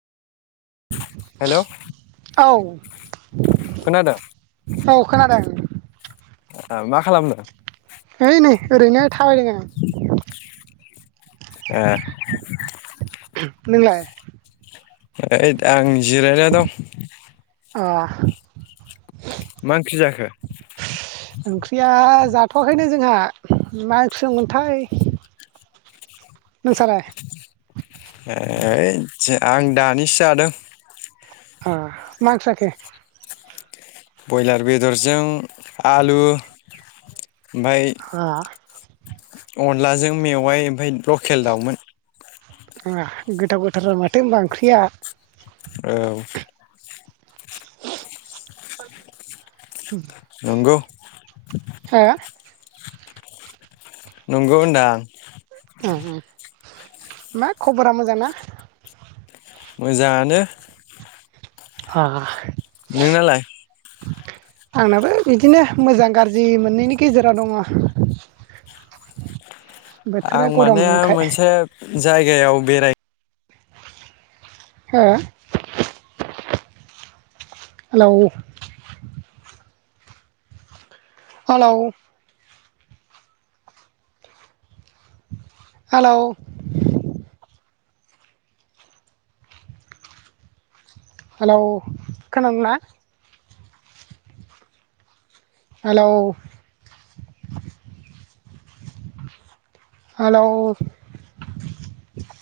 Hello औ खोनादों औ खोनादों ओ मा खालामदों ओइ नै ओरैनो थाबायदों आं एह नोंलाय ओइ आं जिरायना दं अह मा ओंख्रि जाखो ओंख्रिया जाथवाखैनो जोंहा मा ओंखि संगोनथाय नोंसालाय ओइ जा आं दानिसो जादों अ मा ओंखि जाखो ब्रयलार बेदरजों आलु ओमफाय अ अन अनलाजों मेवाइ ओमफ्राय लकेल दाउमोन ओह गोथाव गोथाराव माथो होनोमबा ओंख्रिया औ ह नंगौ हो नंगौ होनदां ओ ओ मा खबरा मोजां ना मोजाङानो अह नोंनालाय आंनाबो बिदिनो मोजां गाज्रि मोननैनि गेजेराव दङ। बोथोरा आं माने गरमखाय मोनसे जायगायाव बेराय हो हेलौ हेलाउ हेलाउ हेलौ खोनादोंना हेलौ हेलौ